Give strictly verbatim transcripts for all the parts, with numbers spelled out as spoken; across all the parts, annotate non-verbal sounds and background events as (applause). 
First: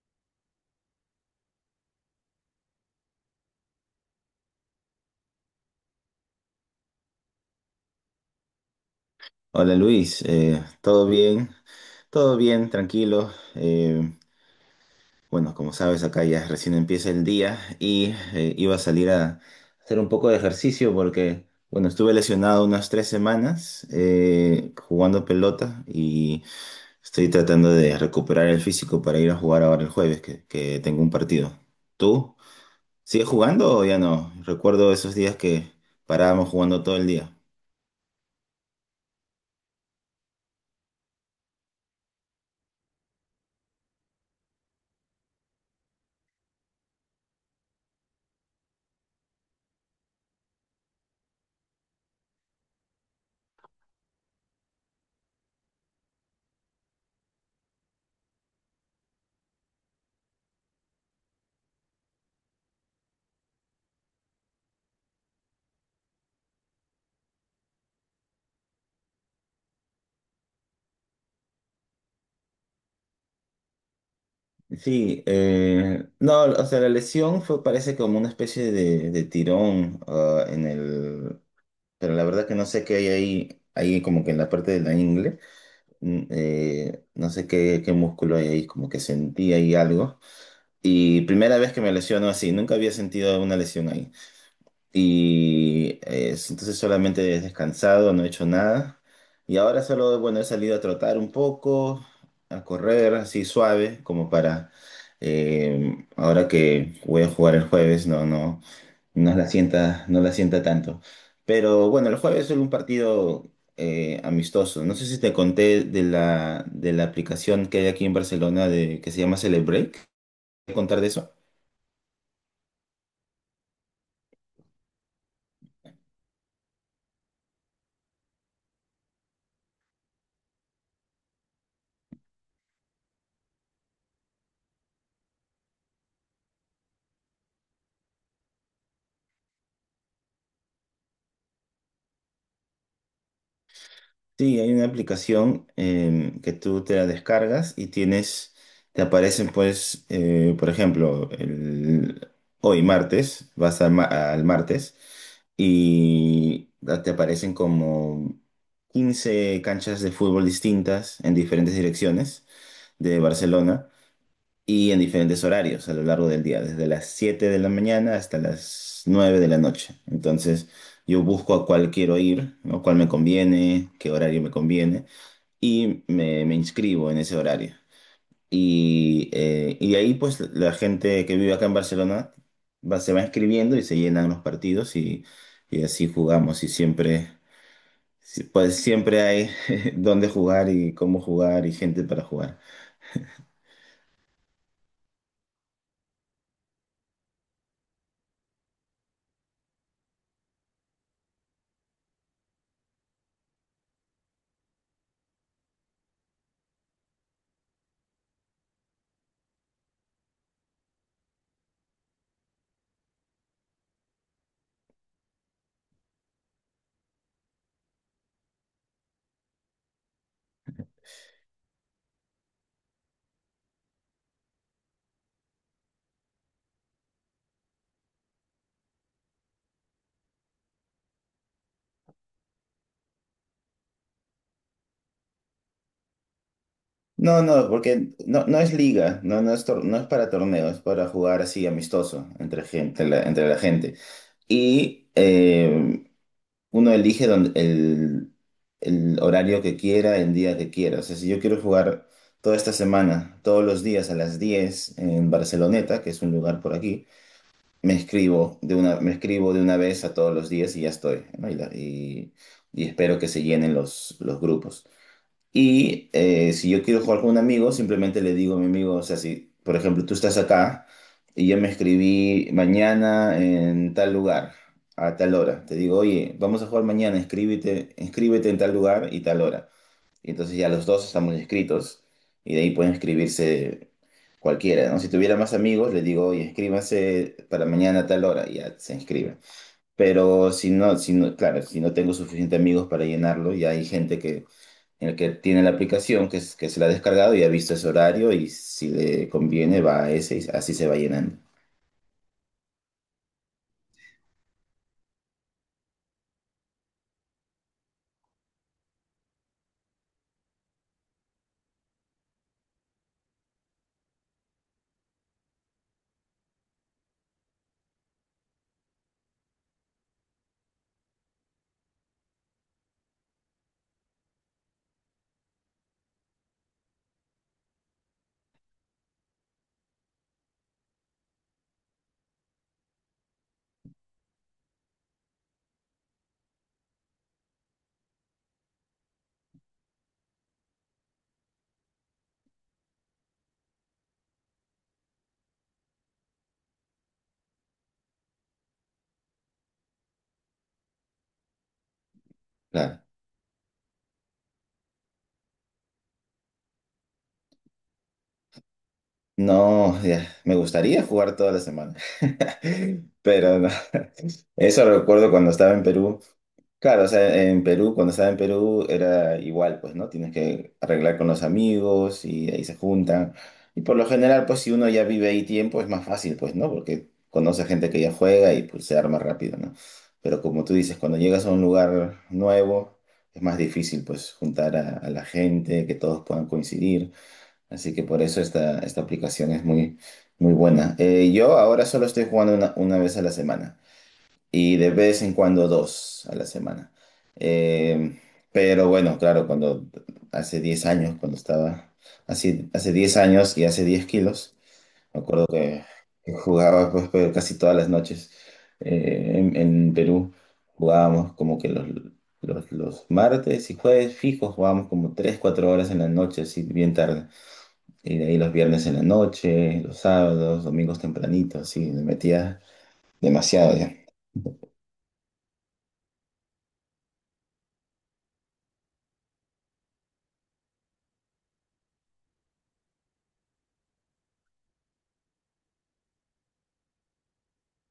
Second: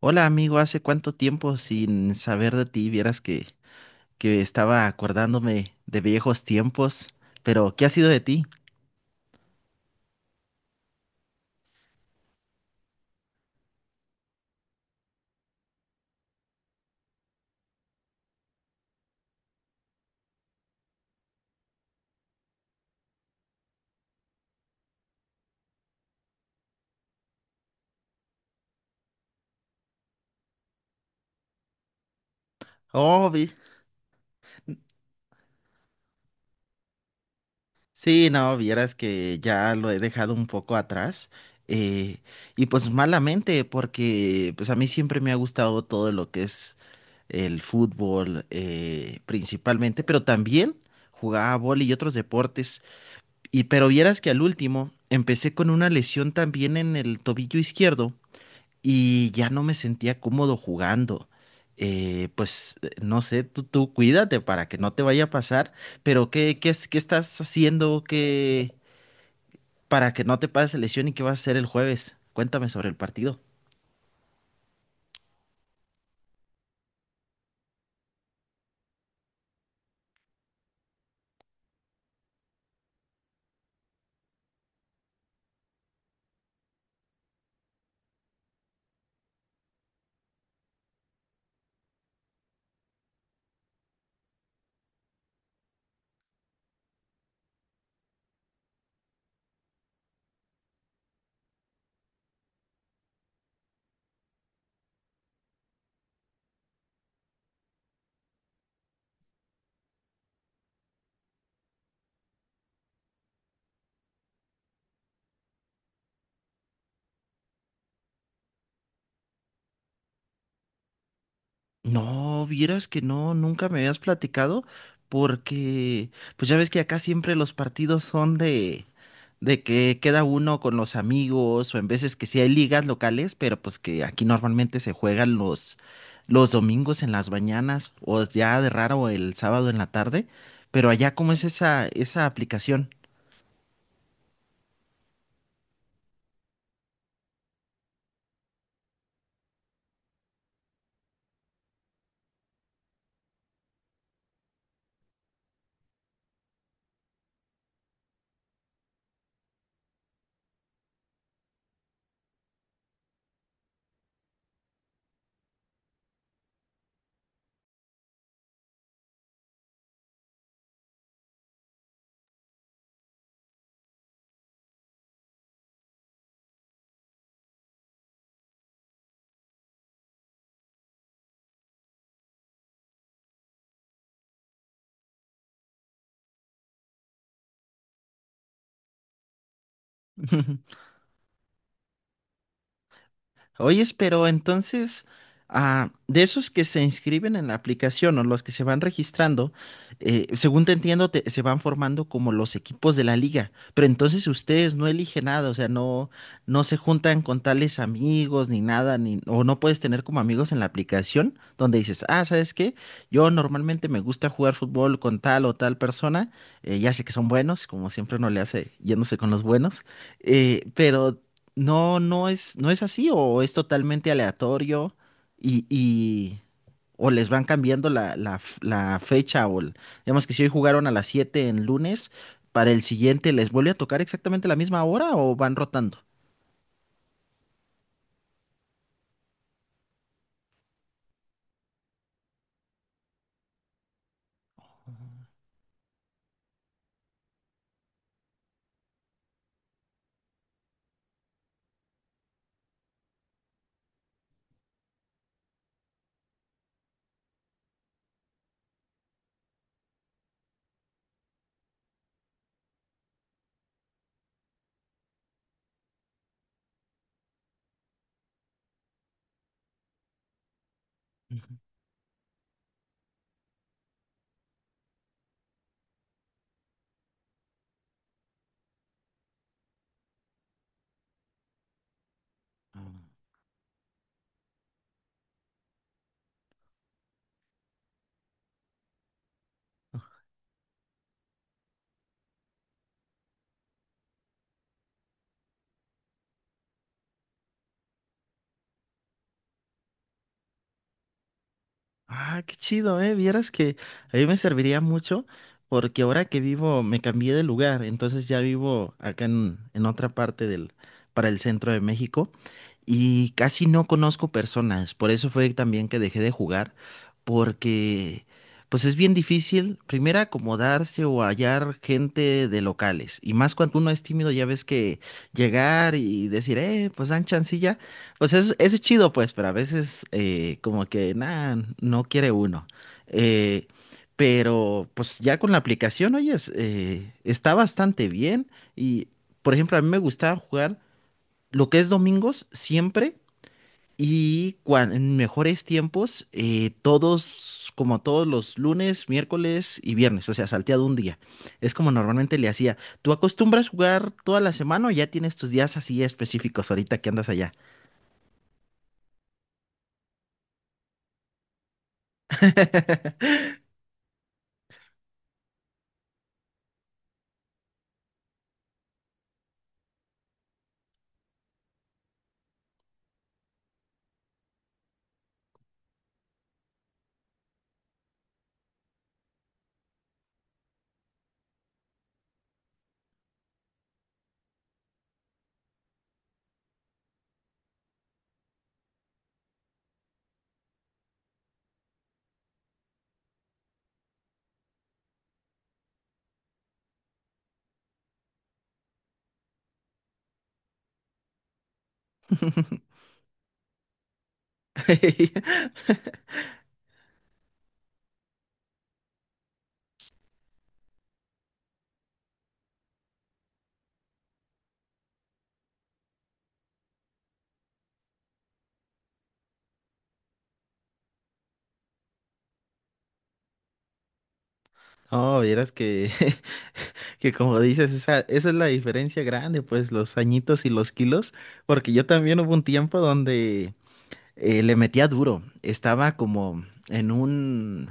Hola amigo, hace cuánto tiempo sin saber de ti, vieras que, que estaba acordándome de viejos tiempos, pero ¿qué ha sido de ti? Hola Luis, eh, ¿todo bien? Todo bien, tranquilo. Eh, bueno, como sabes, acá ya recién empieza el día y eh, iba a salir a hacer un poco de ejercicio porque, bueno, estuve lesionado unas tres semanas eh, jugando pelota y estoy tratando de recuperar el físico para ir a jugar ahora el jueves, que, que tengo un partido. ¿Tú? ¿Sigues Oh, vi. jugando o ya no? Recuerdo esos días que parábamos jugando todo el día. Sí, no, vieras que ya lo he dejado un poco atrás. eh, y pues malamente, porque pues a mí siempre me ha gustado todo lo que es el fútbol eh, principalmente, pero también jugaba vóley y otros deportes. Y pero vieras que al último empecé con una lesión también en el tobillo izquierdo y ya no me sentía cómodo jugando. Eh, pues eh, no sé, tú, tú cuídate para que no te vaya a pasar, pero ¿qué, qué, es- qué estás haciendo que para que no te pase lesión, y ¿qué vas a hacer el jueves? Cuéntame sobre el partido. Sí, eh, no, o sea, la lesión fue, parece como una especie de, de tirón, ah, en el, pero la verdad que no sé qué hay ahí, ahí como que en la parte de la ingle, mm, eh, no sé qué, qué, músculo hay ahí, como que sentí ahí algo. Y primera vez que me lesiono así, nunca había sentido una lesión ahí. Y eh, entonces solamente he descansado, no he hecho nada. Y ahora solo, bueno, he salido a trotar un poco, a correr así suave, como para eh, ahora que voy a jugar el jueves, no, no, no la sienta, no la sienta tanto. Pero bueno, el jueves es un partido eh, amistoso. No sé si te conté de la, de la aplicación que hay aquí en Barcelona de, que se llama Celebrate. ¿Te contar de eso? No, vieras que no, nunca me habías platicado, porque pues ya ves que acá siempre los partidos son de, de que queda uno con los amigos, o en veces que sí hay ligas locales, pero pues que aquí normalmente se juegan los, los domingos en las mañanas, o ya de raro el sábado en la tarde, pero allá, ¿cómo es esa, esa aplicación? Sí, hay una aplicación em, que tú te la descargas y tienes, te aparecen pues, eh, por ejemplo, el- hoy martes, vas al, ma- al martes y da- te aparecen como quince canchas de fútbol distintas en diferentes direcciones de Barcelona y en diferentes horarios a lo largo del día, desde las siete de la mañana hasta las nueve de la noche. Entonces, yo busco a cuál quiero ir, ¿no? Cuál me conviene, qué horario me conviene, y me, me inscribo en ese horario. Y, eh, y de ahí, pues, la gente que vive acá en Barcelona va, se va inscribiendo y se llenan los partidos y, y así jugamos y siempre... sí, pues siempre hay (laughs) dónde jugar (laughs) y cómo jugar y gente para jugar. Oyes, pero entonces, ah, de esos que se inscriben en la aplicación o los que se van registrando, eh, según te entiendo, te- se van formando como los equipos de la liga, pero entonces ustedes no eligen nada, o sea, no, no se juntan con tales amigos ni nada, ni, o no puedes tener como amigos en la aplicación donde dices, ah, ¿sabes qué? Yo normalmente me gusta jugar fútbol con tal o tal persona. Eh, ya sé que son buenos, como siempre uno le hace yéndose con los buenos. Eh, pero no, no es, no es así, o es totalmente aleatorio, y, y- o les van cambiando la, la f- la fecha, o el- digamos que si hoy jugaron a las siete en lunes, para el siguiente les vuelve a tocar exactamente la misma hora, o van rotando. No, no, porque no, no es liga, no, no es, tor- no es para torneo, es para jugar así amistoso entre gente, la- entre la gente. Y eh, uno elige don- el, el horario que quiera, el día que quiera. O sea, si yo quiero jugar toda esta semana, todos los días a las diez en Barceloneta, que es un lugar por aquí, me escribo de una, me escribo de una vez a todos los días y ya estoy, ¿no? Y, la- y- y espero que se llenen los, los grupos. Y eh, si yo quiero jugar con un amigo, simplemente le digo a mi amigo, o sea, si por ejemplo tú estás acá Ujú. y yo me escribí mañana en tal lugar, a tal hora, te digo, oye, vamos a jugar mañana, inscríbete, inscríbete en tal lugar y tal hora. Y entonces ya los dos estamos inscritos y de ahí pueden Ah. inscribirse cualquiera, ¿no? Si tuviera más amigos, le digo, oye, inscríbanse para mañana a tal hora y ya se inscribe. Pero si no, si no, claro, si no tengo suficientes amigos para llenarlo, ya hay gente que el que tiene la aplicación, que, es- que se la ha descargado y ha visto ese horario y si le conviene va a ese y así se va llenando. Ah, qué chido, ¿eh? Vieras que a mí me serviría mucho, porque ahora que vivo me cambié de lugar, entonces ya vivo acá en, en otra parte del, para el centro de México, y casi no conozco personas. Por eso fue también que dejé de jugar, porque pues es bien difícil primero acomodarse o hallar gente de locales, y más cuando uno es tímido. Ya ves que llegar y decir, eh, pues dan chancilla, pues es, es chido, pues, pero a veces eh, como que nada, no quiere uno. Eh, pero pues ya con la aplicación, oyes, eh, está bastante bien. Y por ejemplo, a mí me gustaba jugar lo que es domingos siempre, y cuan- en mejores tiempos, eh, todos, como todos los lunes, miércoles y viernes, o sea, salteado un día. Es como normalmente le hacía. Claro. ¿Tú acostumbras jugar toda la semana, o ya tienes tus días así específicos ahorita que andas allá? No, ya, me gustaría jugar toda la semana, (laughs) (laughs) pero no. Eso recuerdo cuando estaba en Perú. Claro, o sea, en Perú, cuando estaba en Perú era igual, pues, ¿no? Tienes que arreglar con los amigos y ahí se juntan. Y por lo general, pues, si uno ya vive ahí tiempo, es más fácil, pues, ¿no? Porque conoce gente que ya juega y pues se arma rápido, ¿no? Pero como tú dices, cuando llegas a un lugar nuevo, es más difícil, pues, juntar a, a la gente, que todos puedan coincidir. Así que por eso esta, esta aplicación es muy, muy buena. Eh, yo ahora solo estoy jugando una, una vez a la semana y de vez en cuando dos a la semana. Eh, pero bueno, claro, cuando hace diez años, cuando estaba así, hace (laughs) diez años y hace diez kilos, me acuerdo que, que, jugaba pues, pero casi todas las noches eh, en, en Perú. Jugábamos como que los, los, los martes y jueves fijos, jugábamos como tres cuatro horas en la noche, así bien tarde. Y de ahí los viernes en la noche, los sábados, domingos tempranito, así, me metía demasiado ya. No, vieras que, (laughs) que como dices, esa, esa es la diferencia grande, pues los añitos y los kilos, porque yo también hubo un tiempo donde eh, le metía duro, estaba como en un,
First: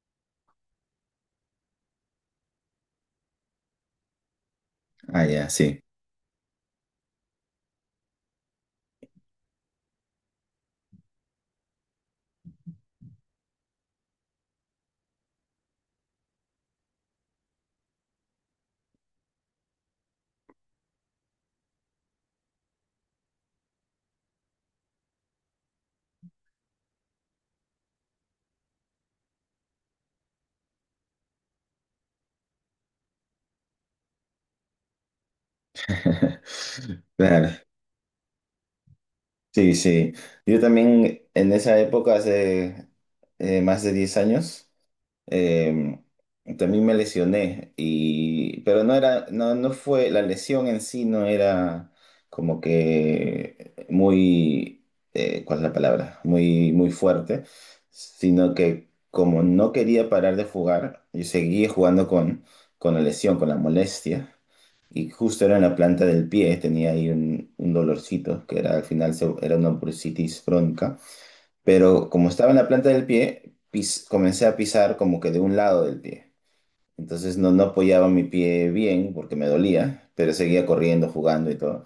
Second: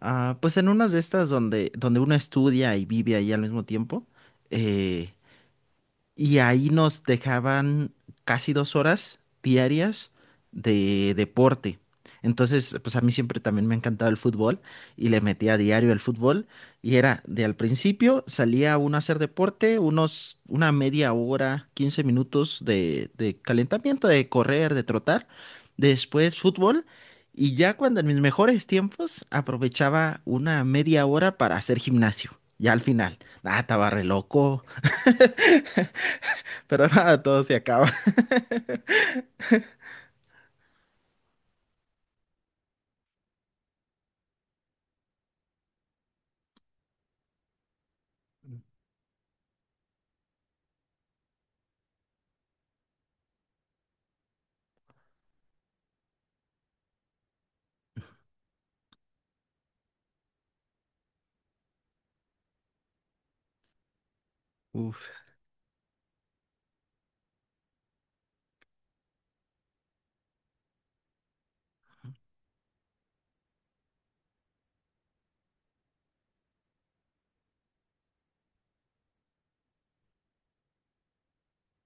ah, pues en unas de estas donde, donde uno estudia y vive ahí al mismo tiempo. eh, Ah, ya, sí. Y ahí nos dejaban casi dos horas diarias de deporte. Entonces, pues a mí siempre también me ha encantado el fútbol, y le metía a diario el fútbol. Y era de al principio salía uno a hacer deporte, unos, una media hora, quince minutos de, de calentamiento, de correr, de trotar. Después fútbol. Y ya cuando en mis mejores tiempos aprovechaba una media hora para hacer gimnasio. Ya al final, nada, estaba re loco. (laughs) Pero (laughs) nada, todo Claro, se acaba. sí, sí. Yo también en esa época, hace eh, más de diez años, eh, también me lesioné y pero no era, no, no fue la lesión en sí, no era como que muy eh, ¿cuál es la palabra? Muy muy fuerte, sino que como no quería parar de jugar, yo seguía jugando con con la lesión, con la molestia y Uf. justo era en la planta del pie, tenía ahí un, un dolorcito que era al final se- era una bursitis bronca, pero como estaba en la planta del pie, pis- comencé a pisar como que de un lado del pie. Entonces no, no apoyaba mi pie bien porque me dolía, pero seguía corriendo, jugando y todo.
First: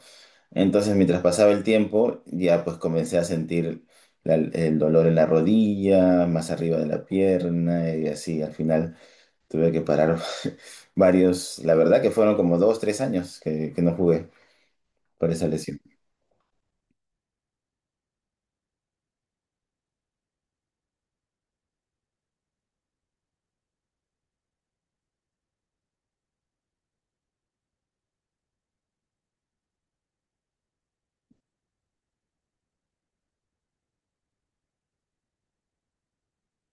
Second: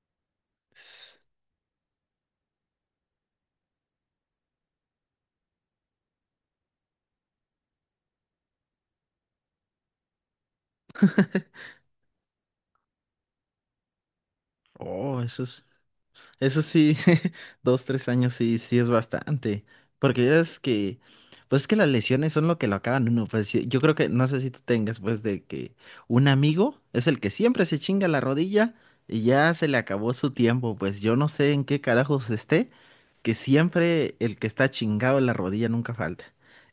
Entonces mientras pasaba el tiempo, ya pues comencé a sentir la- el dolor en la rodilla, más arriba de la pierna y así. Al final tuve que parar (laughs) varios, la verdad que fueron como dos, tres años que, que no jugué Oh, por eso esa es, lesión. eso sí, (laughs) dos, tres años sí, sí es bastante. Porque ya es que, pues es que las lesiones son lo que lo acaban uno. Pues sí, yo creo que, no sé si tú tengas, pues de que un amigo es el que siempre se chinga la rodilla y ya se le acabó su tiempo. Pues yo no sé en qué carajos esté, que siempre el que está chingado en la rodilla nunca falta.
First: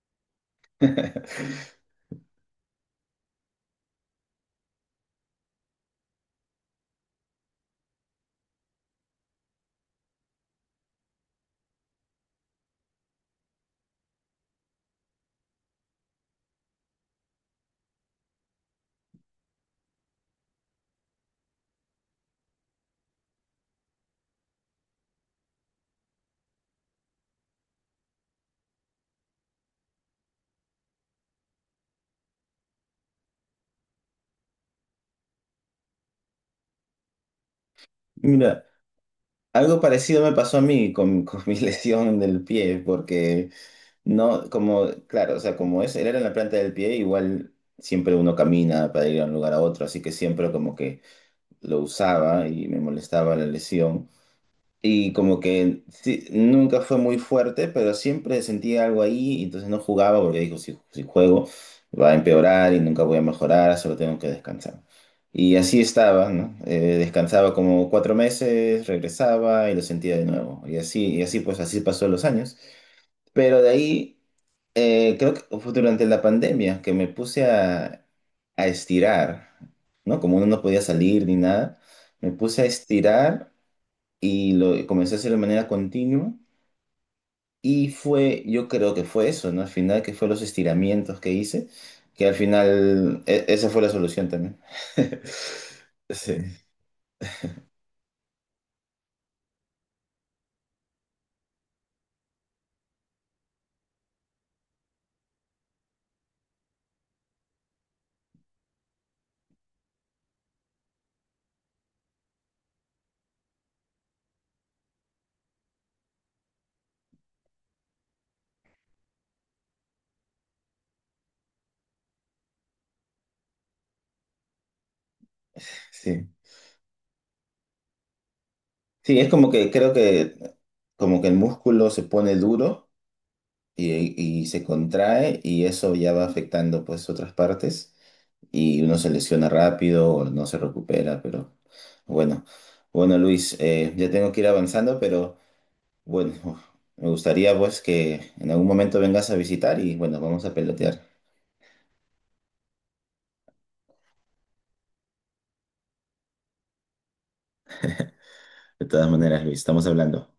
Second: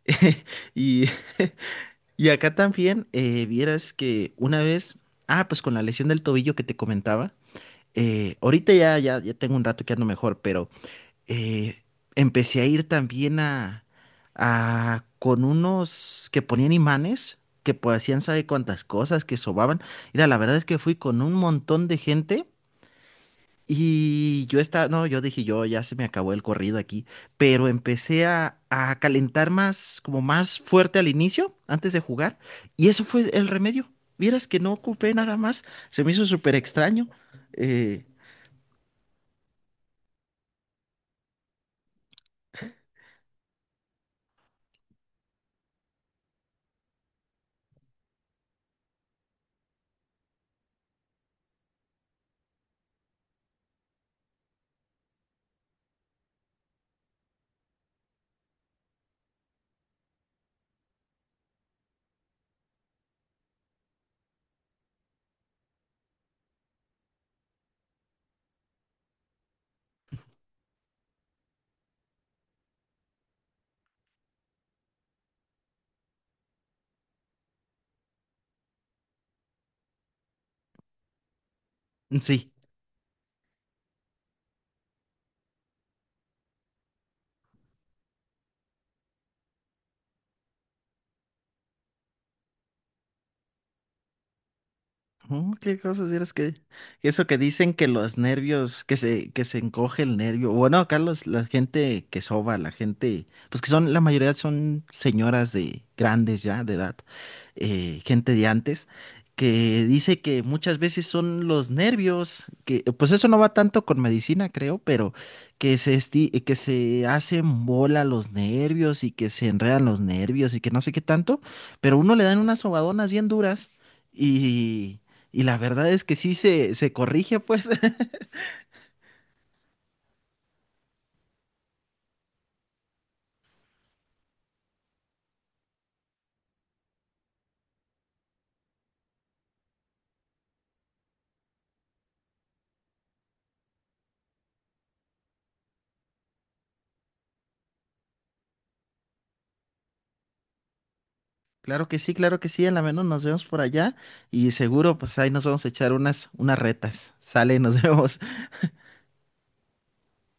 (laughs) Y (laughs) (laughs) y acá también eh, vieras que una vez, ah, pues con la lesión del tobillo que te comentaba, eh, ahorita ya, ya, ya tengo un rato que ando mejor, pero eh, empecé a ir también a, a con unos que ponían imanes, que pues, hacían sabe cuántas cosas, que sobaban. Mira, la verdad es que fui con un montón de gente, y yo estaba, no, yo dije, yo ya se me acabó el corrido aquí, pero empecé a, a calentar más, como más fuerte al inicio, antes de jugar, y eso fue el remedio. Vieras que no ocupé nada más, se me hizo súper extraño. Eh, Mira. Algo parecido me pasó a mí con, con mi (laughs) lesión del pie, porque no, como, claro, o sea, como es, él era en la planta del pie, igual siempre uno camina para ir de un lugar a otro, así que siempre como que lo usaba y me molestaba la lesión. Y como que sí, nunca fue muy fuerte, pero siempre sentía algo ahí, y entonces no jugaba porque dijo, si, si juego va a empeorar y nunca voy a mejorar, solo tengo que descansar. Y así estaba, ¿no? Eh, descansaba como cuatro meses, regresaba y lo sentía de nuevo. Y así, y así pues así pasó los años. Pero de ahí, eh, creo que fue durante la pandemia que me puse a, a estirar, ¿no? Como uno no podía salir ni nada, me sí. puse a estirar y lo comencé a hacer de manera continua y fue, yo creo que fue eso, ¿no? Al final, que fue los estiramientos que hice, que al final e- esa fue la solución también. (laughs) Oh, qué cosas eres Sí, que eso que dicen que los nervios, que se, que se encoge el nervio. Bueno, acá los- la gente que soba, la gente, pues que son, la mayoría son señoras de grandes ya, de edad, eh, gente de antes, que dice que muchas veces son los nervios, que pues eso no va tanto con medicina, creo, pero que se esti- que se hacen bola los nervios, y que se enredan los nervios, y que no sé qué tanto, pero uno le dan unas sobadonas bien duras. Y, y la verdad es que sí. sí se, se corrige, pues. (laughs) Sí, es como que creo que como que el músculo se pone duro y, y se contrae y eso ya va afectando pues otras partes y uno se lesiona rápido o no se recupera, pero bueno, bueno Luis, eh, ya tengo que ir avanzando, pero... Bueno, me gustaría pues que en algún momento vengas a visitar y bueno, vamos a pelotear. Claro que sí, claro que sí. A la menos nos vemos por allá. Y seguro, pues ahí nos vamos a echar unas, unas retas. Sale, nos (laughs) vemos. De todas maneras, Luis, estamos hablando.